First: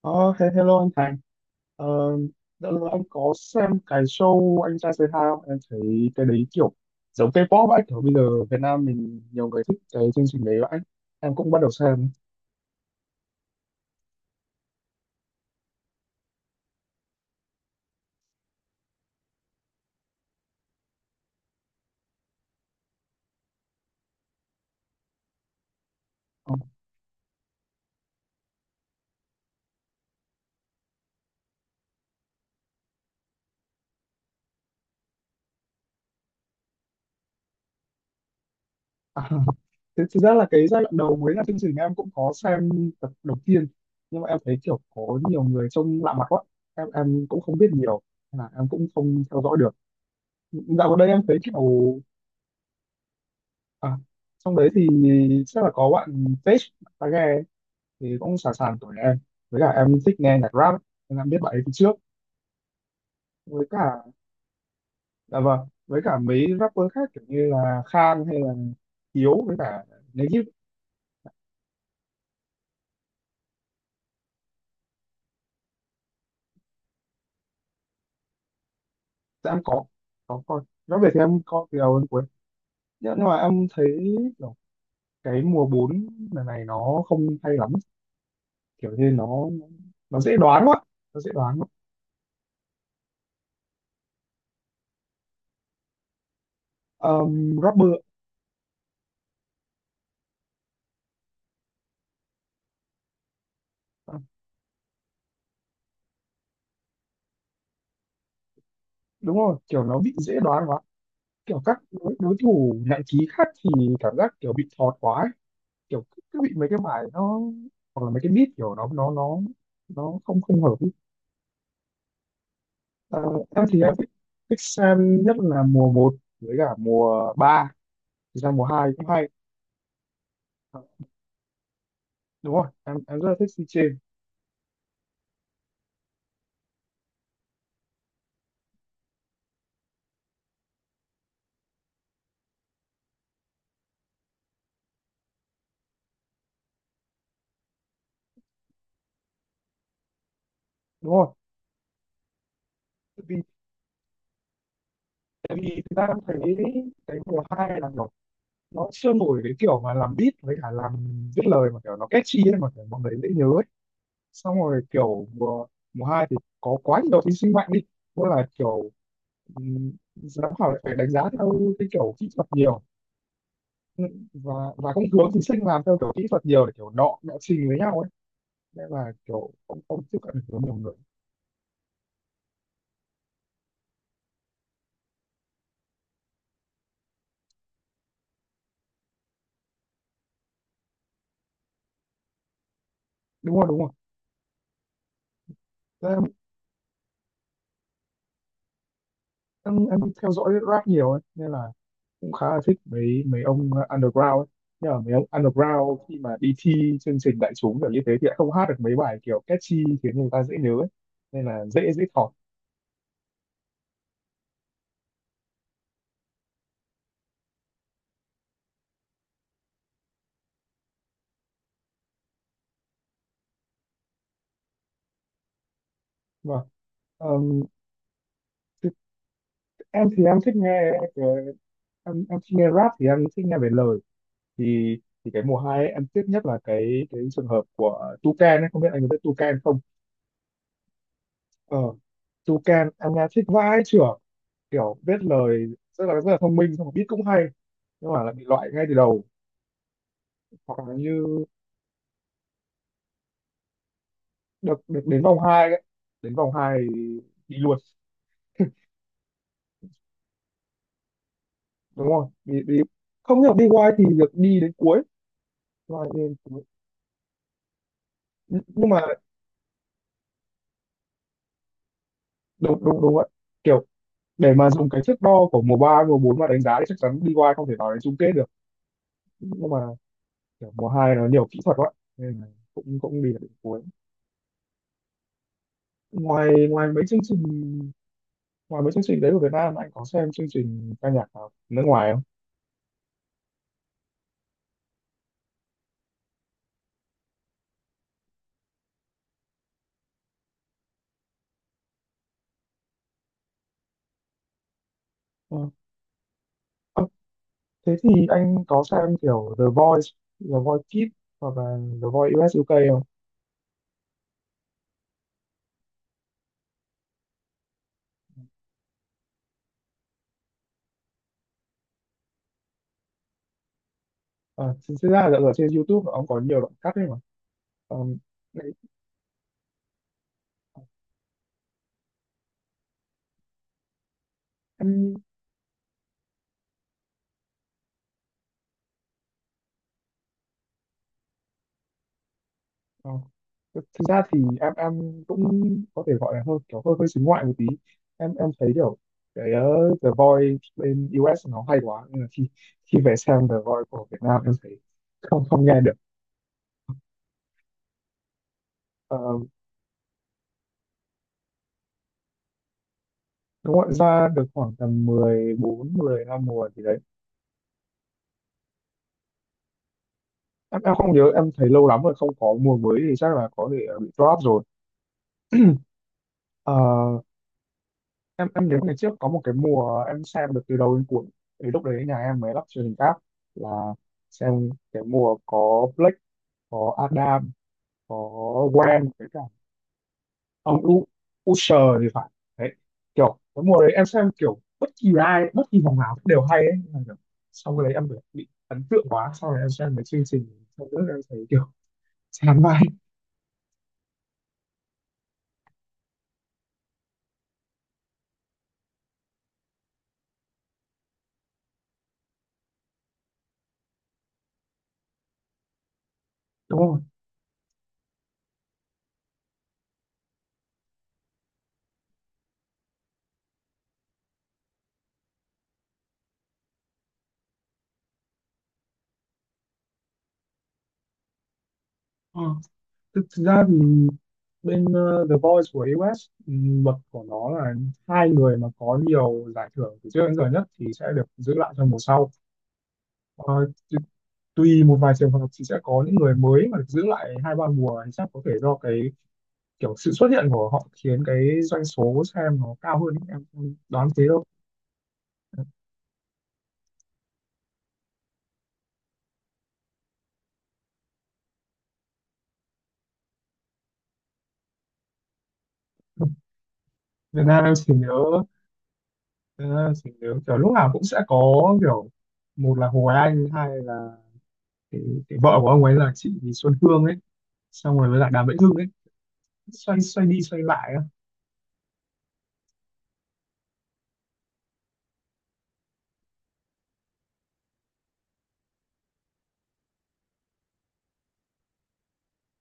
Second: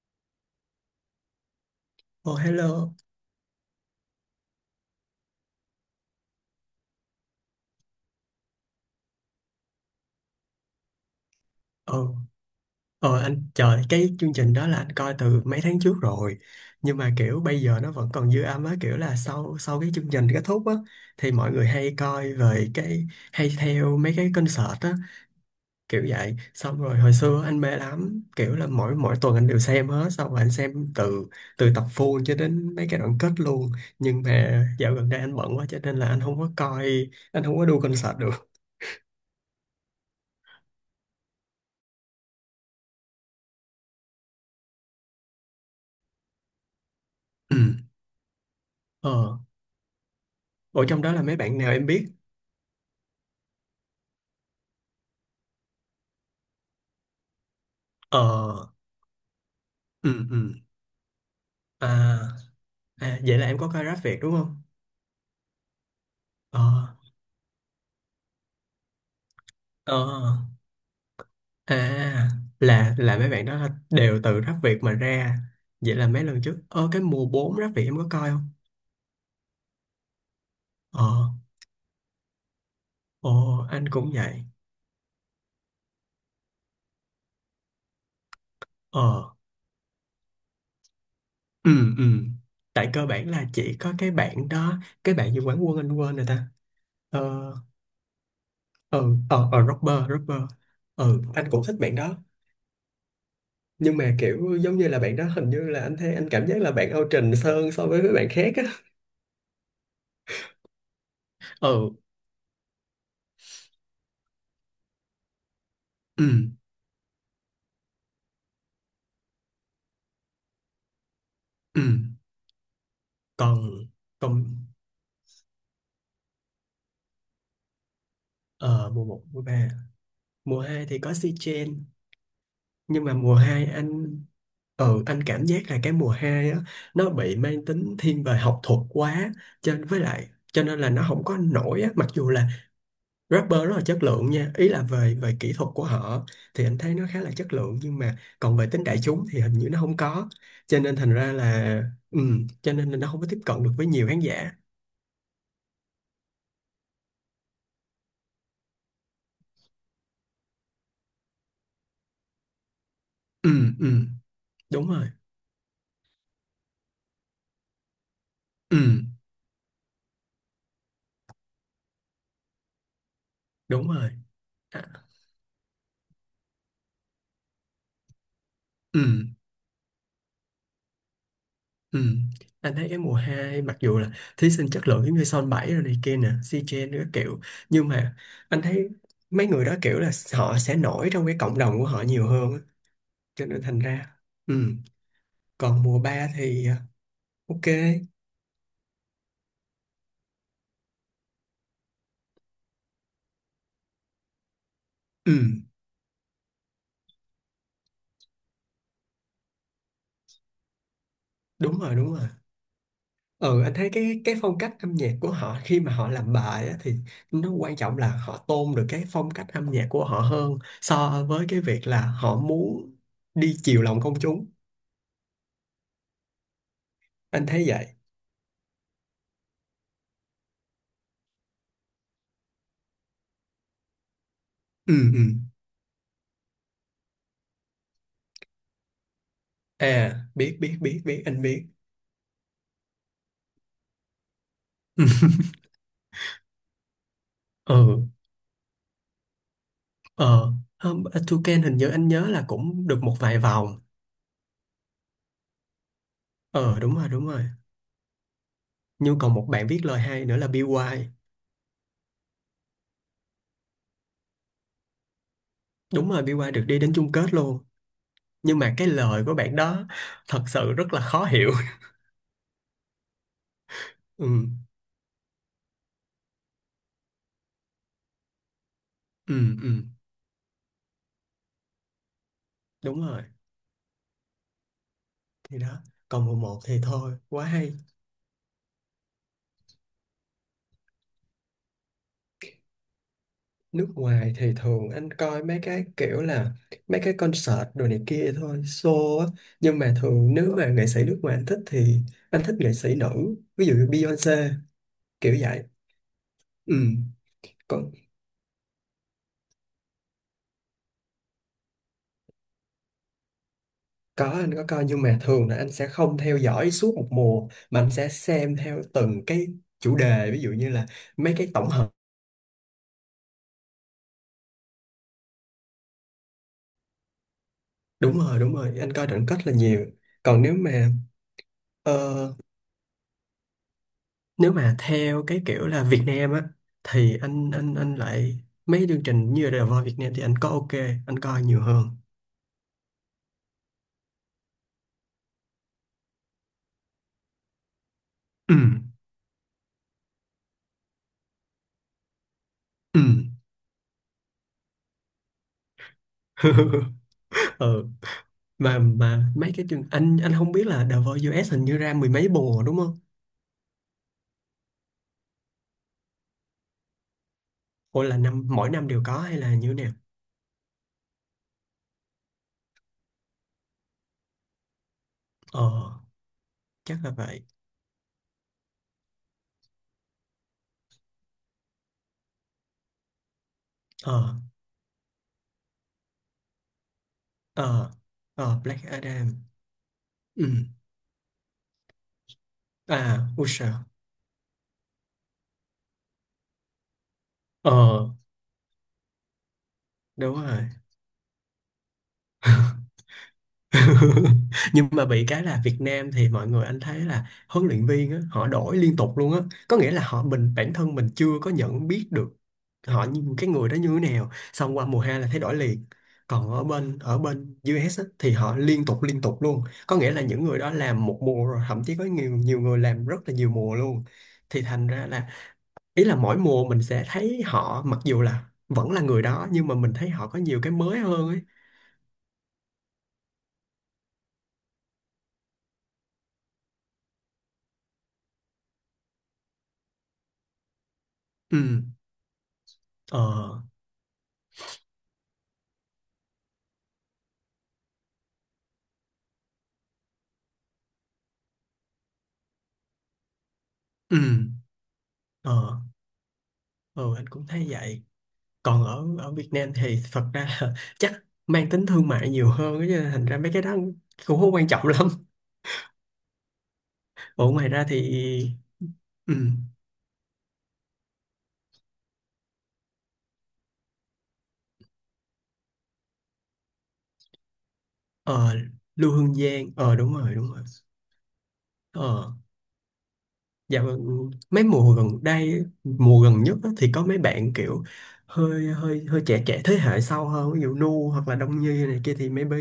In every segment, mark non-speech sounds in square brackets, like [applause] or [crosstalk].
Ờ, Hello anh Thành. Ờ, Ồ, đã lâu hello. anh có xem cái show Anh Trai Say Hi không? Em thấy cái đấy kiểu giống K-pop ấy. Kiểu bây giờ Việt Nam mình nhiều người thích cái chương trình đấy vậy. Em cũng bắt đầu xem. Ồ, ồ anh trời, cái chương trình đó là anh coi từ mấy tháng trước rồi. Nhưng mà kiểu bây giờ nó vẫn còn dư âm á, kiểu là sau sau cái chương trình kết thúc á thì mọi người hay coi về cái hay theo mấy cái concert á, kiểu vậy. Ờ, Xong rồi hồi xưa anh mê lắm, kiểu là mỗi mỗi tuần anh đều xem hết, xong rồi anh xem từ từ tập full cho đến mấy cái đoạn kết luôn. Nhưng mà dạo gần đây anh bận quá cho nên là anh không có coi, anh không có đu concert được. [laughs] à, thực ra là cái giai đoạn đầu mới là chương trình em cũng có xem tập đầu tiên. Nhưng mà em thấy kiểu có nhiều người trông lạ mặt quá. Em cũng Ừ. không biết nhiều. Nên là em cũng không Ờ, theo dõi được. ở Dạo gần trong đây đó em là mấy thấy bạn nào em kiểu... biết? À, trong đấy thì chắc là có bạn Page, bạn ta ghe thì Ờ, cũng sẵn sàng tuổi em, với cả em thích ừ. nghe nhạc rap ấy, nên em biết bạn ấy từ trước, À, à vậy là em với có coi rap cả Việt đúng không? dạ vâng, với cả mấy ờ rapper khác kiểu như là Khan hay là Hiếu với cả ờ Negip. À, là mấy bạn đó là đều từ rap Việt mà ra. Vậy là mấy lần trước, ờ, cái mùa 4 rap Việt em có coi không? Dạ em có coi. Nói Ờ, về thì em coi từ đầu đến cuối, nhưng mà ồ em thấy anh cũng vậy. kiểu cái mùa 4 lần này nó không hay lắm, kiểu như ờ nó nó dễ đoán quá, nó dễ đoán quá. ừ ừ Tại cơ bản là chỉ có cái bạn đó, cái bạn như quán quân anh quên rồi ta. ờ Rapper. ờ ờ ờ rapper, rapper. Ừ, anh cũng thích bạn đó, nhưng ờ, mà kiểu giống như là bạn đó hình như là anh thấy anh cảm giác là bạn out trình hơn so với mấy bạn khác á. Đúng rồi, kiểu nó bị dễ đoán quá, kiểu các ừ đối thủ nặng ký khác thì cảm giác kiểu bị thọt quá ấy. Kiểu ừ cứ bị mấy cái bài nó, hoặc là mấy cái beat kiểu nó nó không, không hợp ý. ừ Ờ, em thì còn em còn thích xem nhất là mùa một với cả mùa ba, thực ra mùa 2 ờ, mùa cũng một, hay. mùa ba, mùa Ờ, hai thì có si chen. Đúng rồi, em Nhưng mà em rất là mùa thích si 2 trên. anh, ừ, anh cảm giác là cái mùa hai á, nó bị mang tính thiên về học thuật quá, cho với lại cho nên là nó không có nổi á, mặc dù là rapper rất là chất lượng nha, ý là về về kỹ thuật của họ thì anh thấy nó khá là chất lượng, nhưng mà còn về tính đại chúng thì hình như nó không có, cho nên Đúng thành rồi, ra là, ừ, cho nên là nó không tại có vì, tiếp cận được với nhiều khán giả. tại vì thực ra em thấy cái mùa 2 là kiểu nó chưa nổi cái kiểu mà làm beat với cả làm viết lời mà kiểu nó catchy ấy, mà kiểu mọi người dễ nhớ ừ ấy. ừ Xong rồi đúng rồi. kiểu mùa mùa 2 thì có quá nhiều thí sinh mạnh đi, tức là Ừ, kiểu Ừ, giám khảo lại phải đánh giá theo cái kiểu kỹ thuật nhiều. đúng Ừ, rồi. và À, cũng hướng thí sinh làm theo kiểu kỹ thuật nhiều để kiểu nọ nọ trình với nhau ấy, nên ừ, là kiểu không, không tiếp cận được với nhiều người. ừ. Anh thấy cái mùa 2 mặc dù là thí sinh chất lượng giống như Son 7 rồi này kia nè, C-Chen các kiểu, nhưng mà anh thấy mấy người đó kiểu là họ sẽ nổi trong cái cộng đồng của họ nhiều hơn á, cho Đúng nên rồi, đúng thành rồi. ra, ừ. Còn mùa Thế em, 3 thì à, ok, em theo dõi rap nhiều ấy nên là cũng khá là thích mấy mấy ông underground ấy, nhưng mà mấy ông ừ. underground khi mà đi thi chương trình đại chúng kiểu như thế thì lại không hát được mấy bài kiểu catchy khiến người ta dễ nhớ ấy, nên là Đúng dễ rồi, dễ đúng rồi. thọt. Ừ, anh thấy cái phong cách âm nhạc của họ khi mà họ làm bài á, thì nó quan trọng là họ tôn được cái phong cách âm nhạc của họ hơn so với cái việc là họ muốn đi chiều lòng công chúng. Và Anh ờm, thấy vậy. thì thì em thích nghe, em thích nghe rap thì em thích nghe về lời. thì Ừ. thì cái mùa hai ấy, em tiếc nhất là cái trường hợp của Tucan ấy, không biết anh có biết Tucan không. À, biết biết biết biết anh biết. ờ Tucan em nghe thích vãi chưởng, kiểu biết [laughs] lời rất là thông minh, xong rồi beat cũng hay, Ừ. nhưng mà lại bị loại ngay từ đầu. Ờ, Hoặc là hôm như Toucan hình như anh nhớ là cũng được một vài vòng. được được đến vòng hai ấy, đến vòng hai Ờ, đúng rồi, thì đúng rồi. đi luôn. Nhưng còn một bạn viết lời hay nữa là BY. Đúng không, đi không hiểu. BY thì được đi đến cuối. Đúng Đúng rồi, đến BY cuối. được đi đến chung kết luôn, nhưng Nh- mà cái nhưng mà lời của bạn đó thật sự rất là khó hiểu. đúng đúng đúng vậy, kiểu [laughs] ừ để mà dùng cái thước đo của mùa 3 mùa 4 mà đánh giá thì chắc chắn đi BY không thể vào đến chung kết được, ừ nhưng ừ mà kiểu mùa hai nó nhiều kỹ thuật quá, nên là cũng đúng rồi. cũng đi được đến cuối. Thì đó, còn mùa Ngoài một thì Ngoài mấy thôi chương trình, quá hay. ngoài mấy chương trình đấy của Việt Nam anh có xem chương trình ca nhạc nào nước ngoài không? Nước ngoài thì thường anh coi mấy cái kiểu là mấy cái concert đồ này kia thôi, show á. Nhưng mà thường nếu mà nghệ sĩ nước ngoài anh thích thì anh thích nghệ sĩ nữ, ví dụ như Beyoncé, kiểu Ờ. vậy. Ừ, Ờ, có. Thế thì anh có xem kiểu The Voice, The Voice Kids hoặc là The Voice US UK không? Có, anh có coi, nhưng mà thường là anh sẽ không theo dõi suốt một mùa mà anh sẽ xem theo từng cái chủ đề, ví dụ như là mấy cái tổng hợp. Ờ, Thực ra là ở trên YouTube nó cũng có nhiều đoạn cắt ấy mà. Ờ, Đúng rồi, đúng đấy, rồi, anh coi đoạn kết là nhiều. Còn nếu mà, ờ, nếu mà em. theo cái kiểu là Việt Nam á, thì anh lại, mấy chương trình như là The Voice Việt Nam thì anh có ok, anh coi nhiều hơn. Ờ. Thực Thực ra thì em cũng có thể gọi là hơi kiểu hơi hơi xính ngoại một tí. Em ừ thấy kiểu cái ờ, The Voice bên US nó hay quá nên là khi, khi ừ về xem The Voice của Việt Nam em thấy không, không nghe được. [laughs] Ừ, Ờ, mà mấy cái chương, anh không biết là The Voice US hình như ra mười mấy mùa đúng không? Đúng rồi, ra được khoảng tầm mười bốn mười 15 mùa thì đấy. Hoặc là năm, mỗi năm đều có hay là như thế nào. Em không nhớ em thấy lâu lắm rồi không có mùa mới thì chắc là có thể ờ, bị drop rồi. Ờ, Ờ, chắc là vậy. em nhớ ngày trước có một cái mùa em xem được từ đầu đến cuối, thì lúc đấy nhà em mới lắp truyền hình cáp, là ờ xem cái mùa có Blake, có Adam, ờ có ờ Black Gwen với cả Adam. Ừ. ông U, Usher thì phải, đấy, À, kiểu cái Usher. mùa đấy em xem kiểu bất kỳ ai bất kỳ vòng nào cũng đều hay ấy. Nhưng mà kiểu, sau cái đấy em Ờ, bị ấn tượng quá, sau đấy em xem mấy chương đúng trình rồi. sau nữa em thấy kiểu chán vai. [laughs] [laughs] Nhưng mà bị cái là Việt Nam thì mọi người anh thấy là huấn luyện viên á, họ đổi liên tục luôn á, có nghĩa là họ, mình bản thân mình chưa có nhận biết được họ, như cái người đó như thế nào, xong qua mùa hai là thấy đổi liền. Còn ở Đúng bên, không. ở bên US á, thì họ liên tục luôn, có nghĩa là những người đó làm một mùa rồi, thậm chí có nhiều, nhiều người làm rất là nhiều mùa luôn, thì thành ra là, ý là mỗi mùa mình sẽ thấy họ mặc dù là vẫn là người đó, nhưng mà mình thấy họ có nhiều cái mới hơn ấy. Ừ. Thực ra thì bên The Voice của US luật của nó là hai người mà có nhiều giải thưởng từ trước đến giờ nhất thì sẽ được giữ lại Ừ, trong mùa sau. Ờ, ờ, tu- tùy một vài trường hợp thì sẽ có những người mới mà được giữ lại hai ba mùa, thì chắc có thể do cái kiểu sự xuất hiện của họ khiến cái doanh số xem nó cao hơn, em không đoán ừ, thế đâu. ờ, ờ, anh cũng thấy vậy. Còn ở ở Việt Nam thì thật ra là [laughs] chắc mang tính thương mại nhiều hơn á, cho nên thành ra mấy cái đó cũng không quan trọng [laughs] lắm. Việt Ủa, Nam ngoài em ra chỉ thì, nhớ, ừ, Việt Nam em chỉ nhớ kiểu lúc nào cũng sẽ có kiểu một là Hồ Anh, hai là cái, cái vợ của ông ấy là chị Xuân Hương ấy, xong rồi với lại Đàm ờ, Vĩnh Hưng ấy, Lưu Hương Giang, ờ xoay đúng xoay rồi, đi đúng xoay rồi. lại á. Ờ, dạ vâng, mấy mùa gần đây, mùa gần nhất á, thì có mấy bạn kiểu hơi hơi hơi trẻ trẻ thế hệ sau hơn, ví dụ Nu hoặc là Đông Nhi này kia thì maybe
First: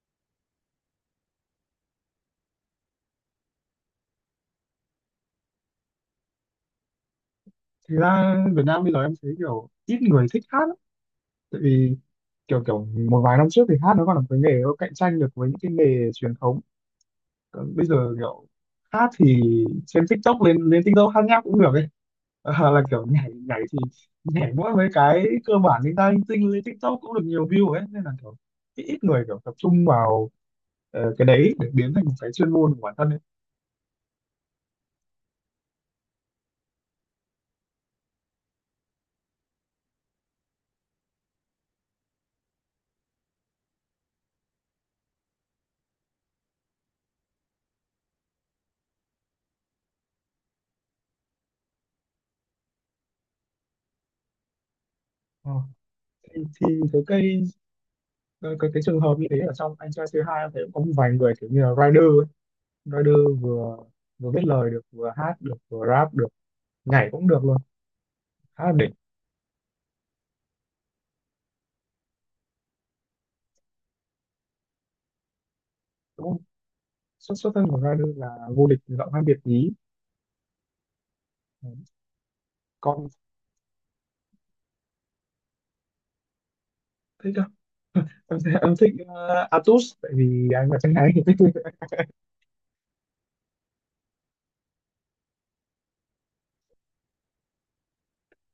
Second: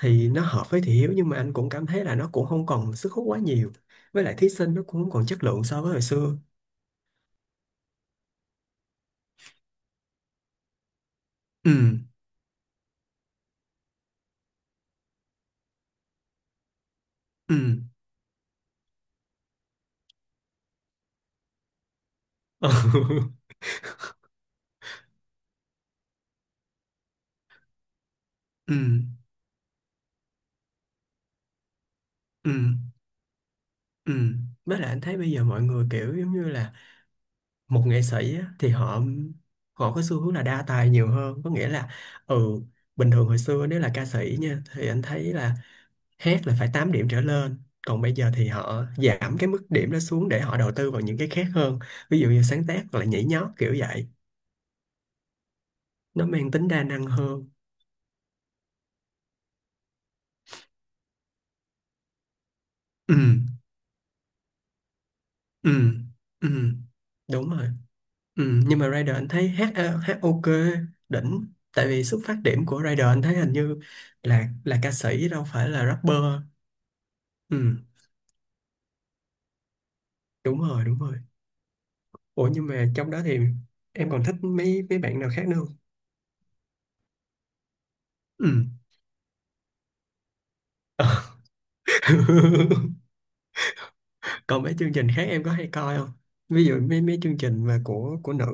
thì nó hợp với Thị Hiếu, nhưng mà anh cũng cảm thấy là nó cũng không còn sức hút quá nhiều. Với lại thí sinh nó cũng không còn chất lượng so với hồi xưa. Thực ra Việt Nam bây giờ em thấy kiểu ít người thích hát lắm, tại vì Ừ, kiểu kiểu một vài năm trước thì hát nó còn là một cái nghề nó cạnh tranh được với những cái nghề truyền thống, ừ, còn bây giờ kiểu hát thì trên TikTok lên lên TikTok hát nháp cũng được ấy. ừ, Là kiểu [laughs] nhảy nhảy thì nhảy mỗi mấy cái cơ bản linh ta linh tinh lên TikTok cũng được nhiều view ấy, nên là kiểu ừ, ít ít người kiểu tập trung vào cái đấy để biến thành một cái chuyên ừ. môn của bản thân ấy. Ừ, với lại anh thấy bây giờ mọi người kiểu giống như là một nghệ sĩ á, thì họ, họ có xu hướng là đa tài nhiều hơn, có nghĩa là, ừ, bình thường hồi xưa nếu là ca sĩ nha thì anh thấy là hát là phải 8 điểm trở lên, còn bây giờ thì họ giảm cái mức điểm đó xuống để họ đầu tư vào những cái khác hơn, ví dụ như sáng tác hoặc là nhảy nhót kiểu vậy, Ờ. nó Thì mang tính đa thấy năng cây hơn. Cái trường hợp như thế ở trong anh trai C2 em thấy cũng có một vài người kiểu như là rider ấy. ừ Rider vừa vừa viết lời được, vừa hát được, vừa ừ rap được, ừ nhảy cũng được đúng luôn, rồi. Ừ, khá là nhưng đỉnh. mà Rider anh thấy hát, hát ok, đỉnh, tại vì xuất phát điểm của Rider anh thấy hình như là ca sĩ đâu phải là rapper. Đúng không, xuất xuất Ừ, thân của rider là vô địch giọng hát Việt nhí. đúng rồi, đúng rồi. Đấy. Ủa, nhưng mà Còn trong đó thì em còn thích mấy, mấy bạn nào khác nữa không? thích không? Em thấy- Ừ. em thích Atus tại vì anh là chân Ờ. gái thì thích. [laughs] [laughs] Còn mấy chương trình khác em có hay coi không, ví dụ mấy, mấy chương trình mà của nữ?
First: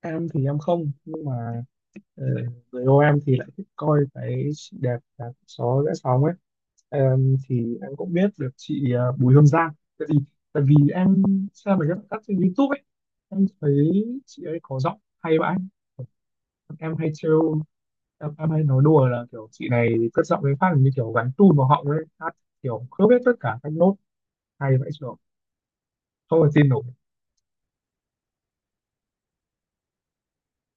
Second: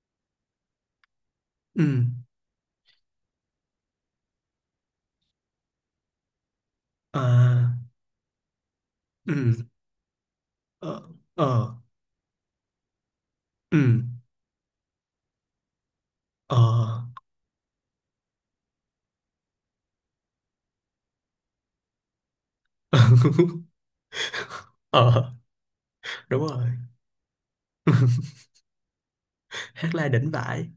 Em thì em không, nhưng mà Ừ, ờ, người yêu em thì lại thích coi cái chị đẹp đạp gió rẽ sóng ấy. Em à, thì em cũng biết được chị Bùi Hương ừ, Giang, tại vì, tại vì ờ, em ờ, xem mấy cái cắt trên YouTube ấy, em thấy ừ, chị ấy có giọng hay vậy. ờ, Em hay trêu, em hay nói đùa là kiểu chị này cất giọng với phát như kiểu gắn tune vào họng ấy hát, kiểu khớp hết tất cả [laughs] các nốt, hay vậy chứ, ờ, không đúng thể rồi. tin nổi. [laughs] Hát la đỉnh vãi.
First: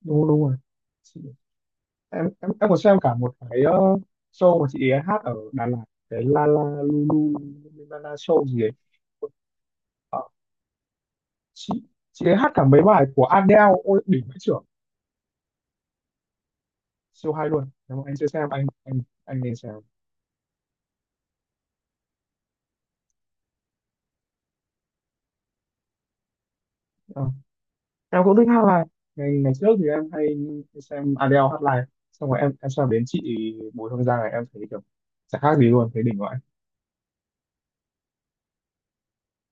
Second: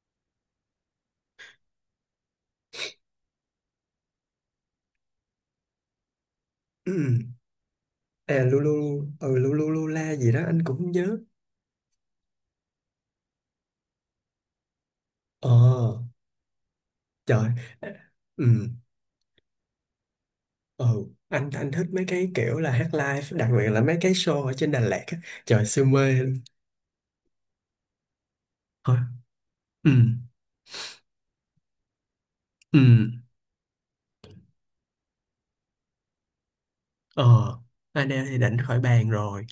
Đúng đúng rồi. Chị, em còn xem cả một cái show mà chị ấy hát ở Đà Lạt, cái La La Ừ. Lu, Lu La La À, Show gì ấy. lulu. Ừ, lulu lula Ờ, gì đó anh cũng nhớ. chị chị ấy hát cả mấy bài của Adele, ôi đỉnh vãi chưởng, Ờ, siêu hay trời. luôn, nếu mà anh chưa xem Ừ, anh nên xem. ừ, anh thích mấy cái kiểu là hát live, đặc biệt là mấy cái show ở trên Đà Lạt á. Trời siêu mê luôn. Ờ, em cũng thích hát live. Thôi. Ngày Ngày trước thì Ừ, em hay xem Adele hát live, xong rồi em ừ. xem đến chị Bùi Hương Giang này em thấy kiểu chẳng khác gì luôn, thấy đỉnh vậy. Ờ, anh em thì định khỏi bàn rồi,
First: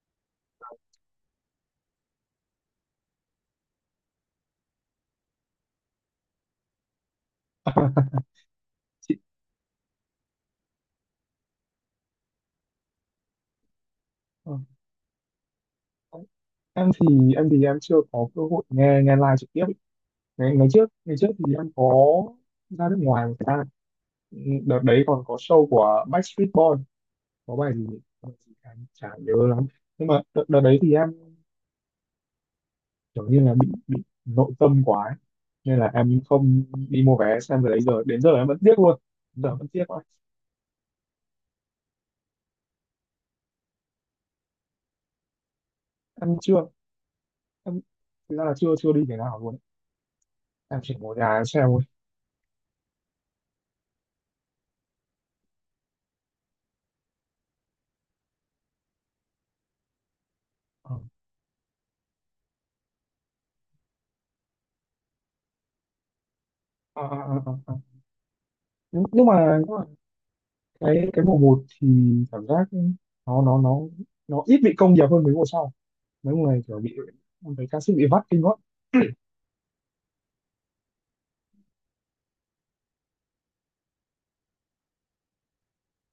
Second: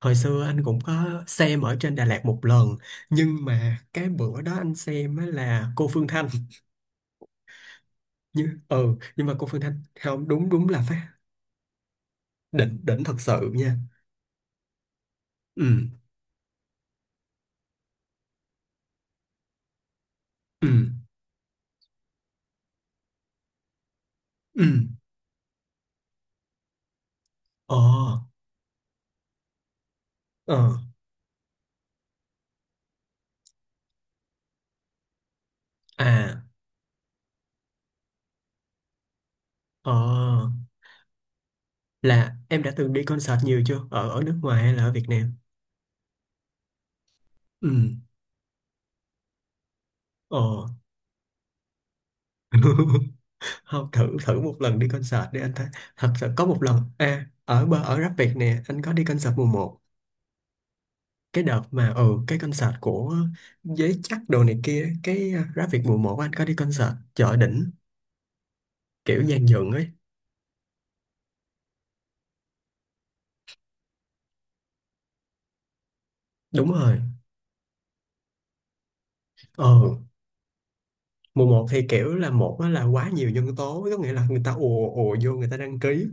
hồi xưa anh cũng có xem ở trên Đà Lạt một lần, nhưng mà cái bữa đó anh xem á là cô Phương Thanh, [laughs] như ừ, Chị nhưng mà cô Phương Thanh, không đúng, đúng là phát đỉnh, đỉnh thật sự nha. ờ, ừ em thì em thì em chưa có cơ hội nghe, nghe live trực tiếp ý. Ngày ngày ừ trước Ngày trước thì em có ra nước ngoài một thời gian. Ừ, ừ đợt đấy còn có show của Backstreet Boys, có bài Ờ, gì, bài gì em chả nhớ lắm, nhưng mà ờ, đợt đấy thì em kiểu như là bị nội tâm quá ấy, nên là em à, không đi mua vé xem, từ đấy giờ đến giờ em vẫn tiếc luôn, giờ vẫn tiếc ờ, quá. là em đã từng đi concert nhiều chưa, ở ở nước ngoài hay là ở Việt Nam? Em chưa, Ừ, em thực ra là chưa chưa đi cái nào luôn ấy. ờ. Em chỉ ngồi nhà em xem thôi. [laughs] Không, thử, thử một lần đi concert để anh thấy. Thật sự có một lần à, ở bờ ở Rap Việt nè, anh có đi concert mùa một. Ờ. Cái đợt mà, ừ, cái concert của Giới Chắc đồ này kia, cái à, Rap Việt mùa một anh có đi concert Ờ, ờ, chợ ờ, đỉnh ờ, ờ. nhưng kiểu nhưng dàn mà dựng nhưng mà ấy. Cái mùa một thì cảm giác nó nó ít bị công nghiệp hơn mấy mùa sau, mấy mùa này Đúng kiểu bị, rồi. em thấy ca sĩ bị vắt kinh quá. Ờ, mùa một thì kiểu là một á là quá nhiều nhân tố, có nghĩa là người ta ùa ùa vô người ta đăng ký,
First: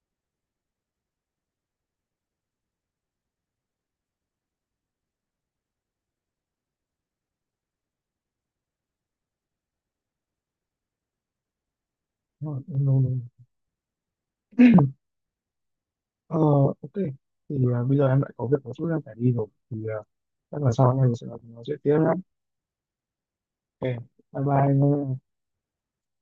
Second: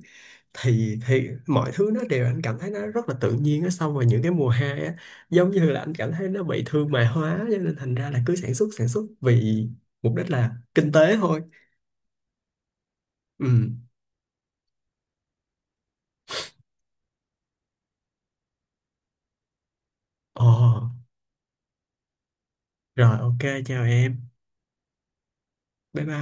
thì mọi thứ nó đều, anh cảm thấy nó rất là tự nhiên á, xong rồi những cái mùa hai á giống như là anh cảm thấy nó bị thương mại hóa, cho nên thành ra là cứ sản xuất vì mục đích là kinh tế thôi. Nó. Ừ, Ờ, ok. Thì à, bây giờ em lại có việc một chút em phải đi rồi. Thì à, ồ, chắc là sau anh em sẽ nói chuyện tiếp nhé. rồi, ok. Chào Ok, em. bye bye. Bye bye.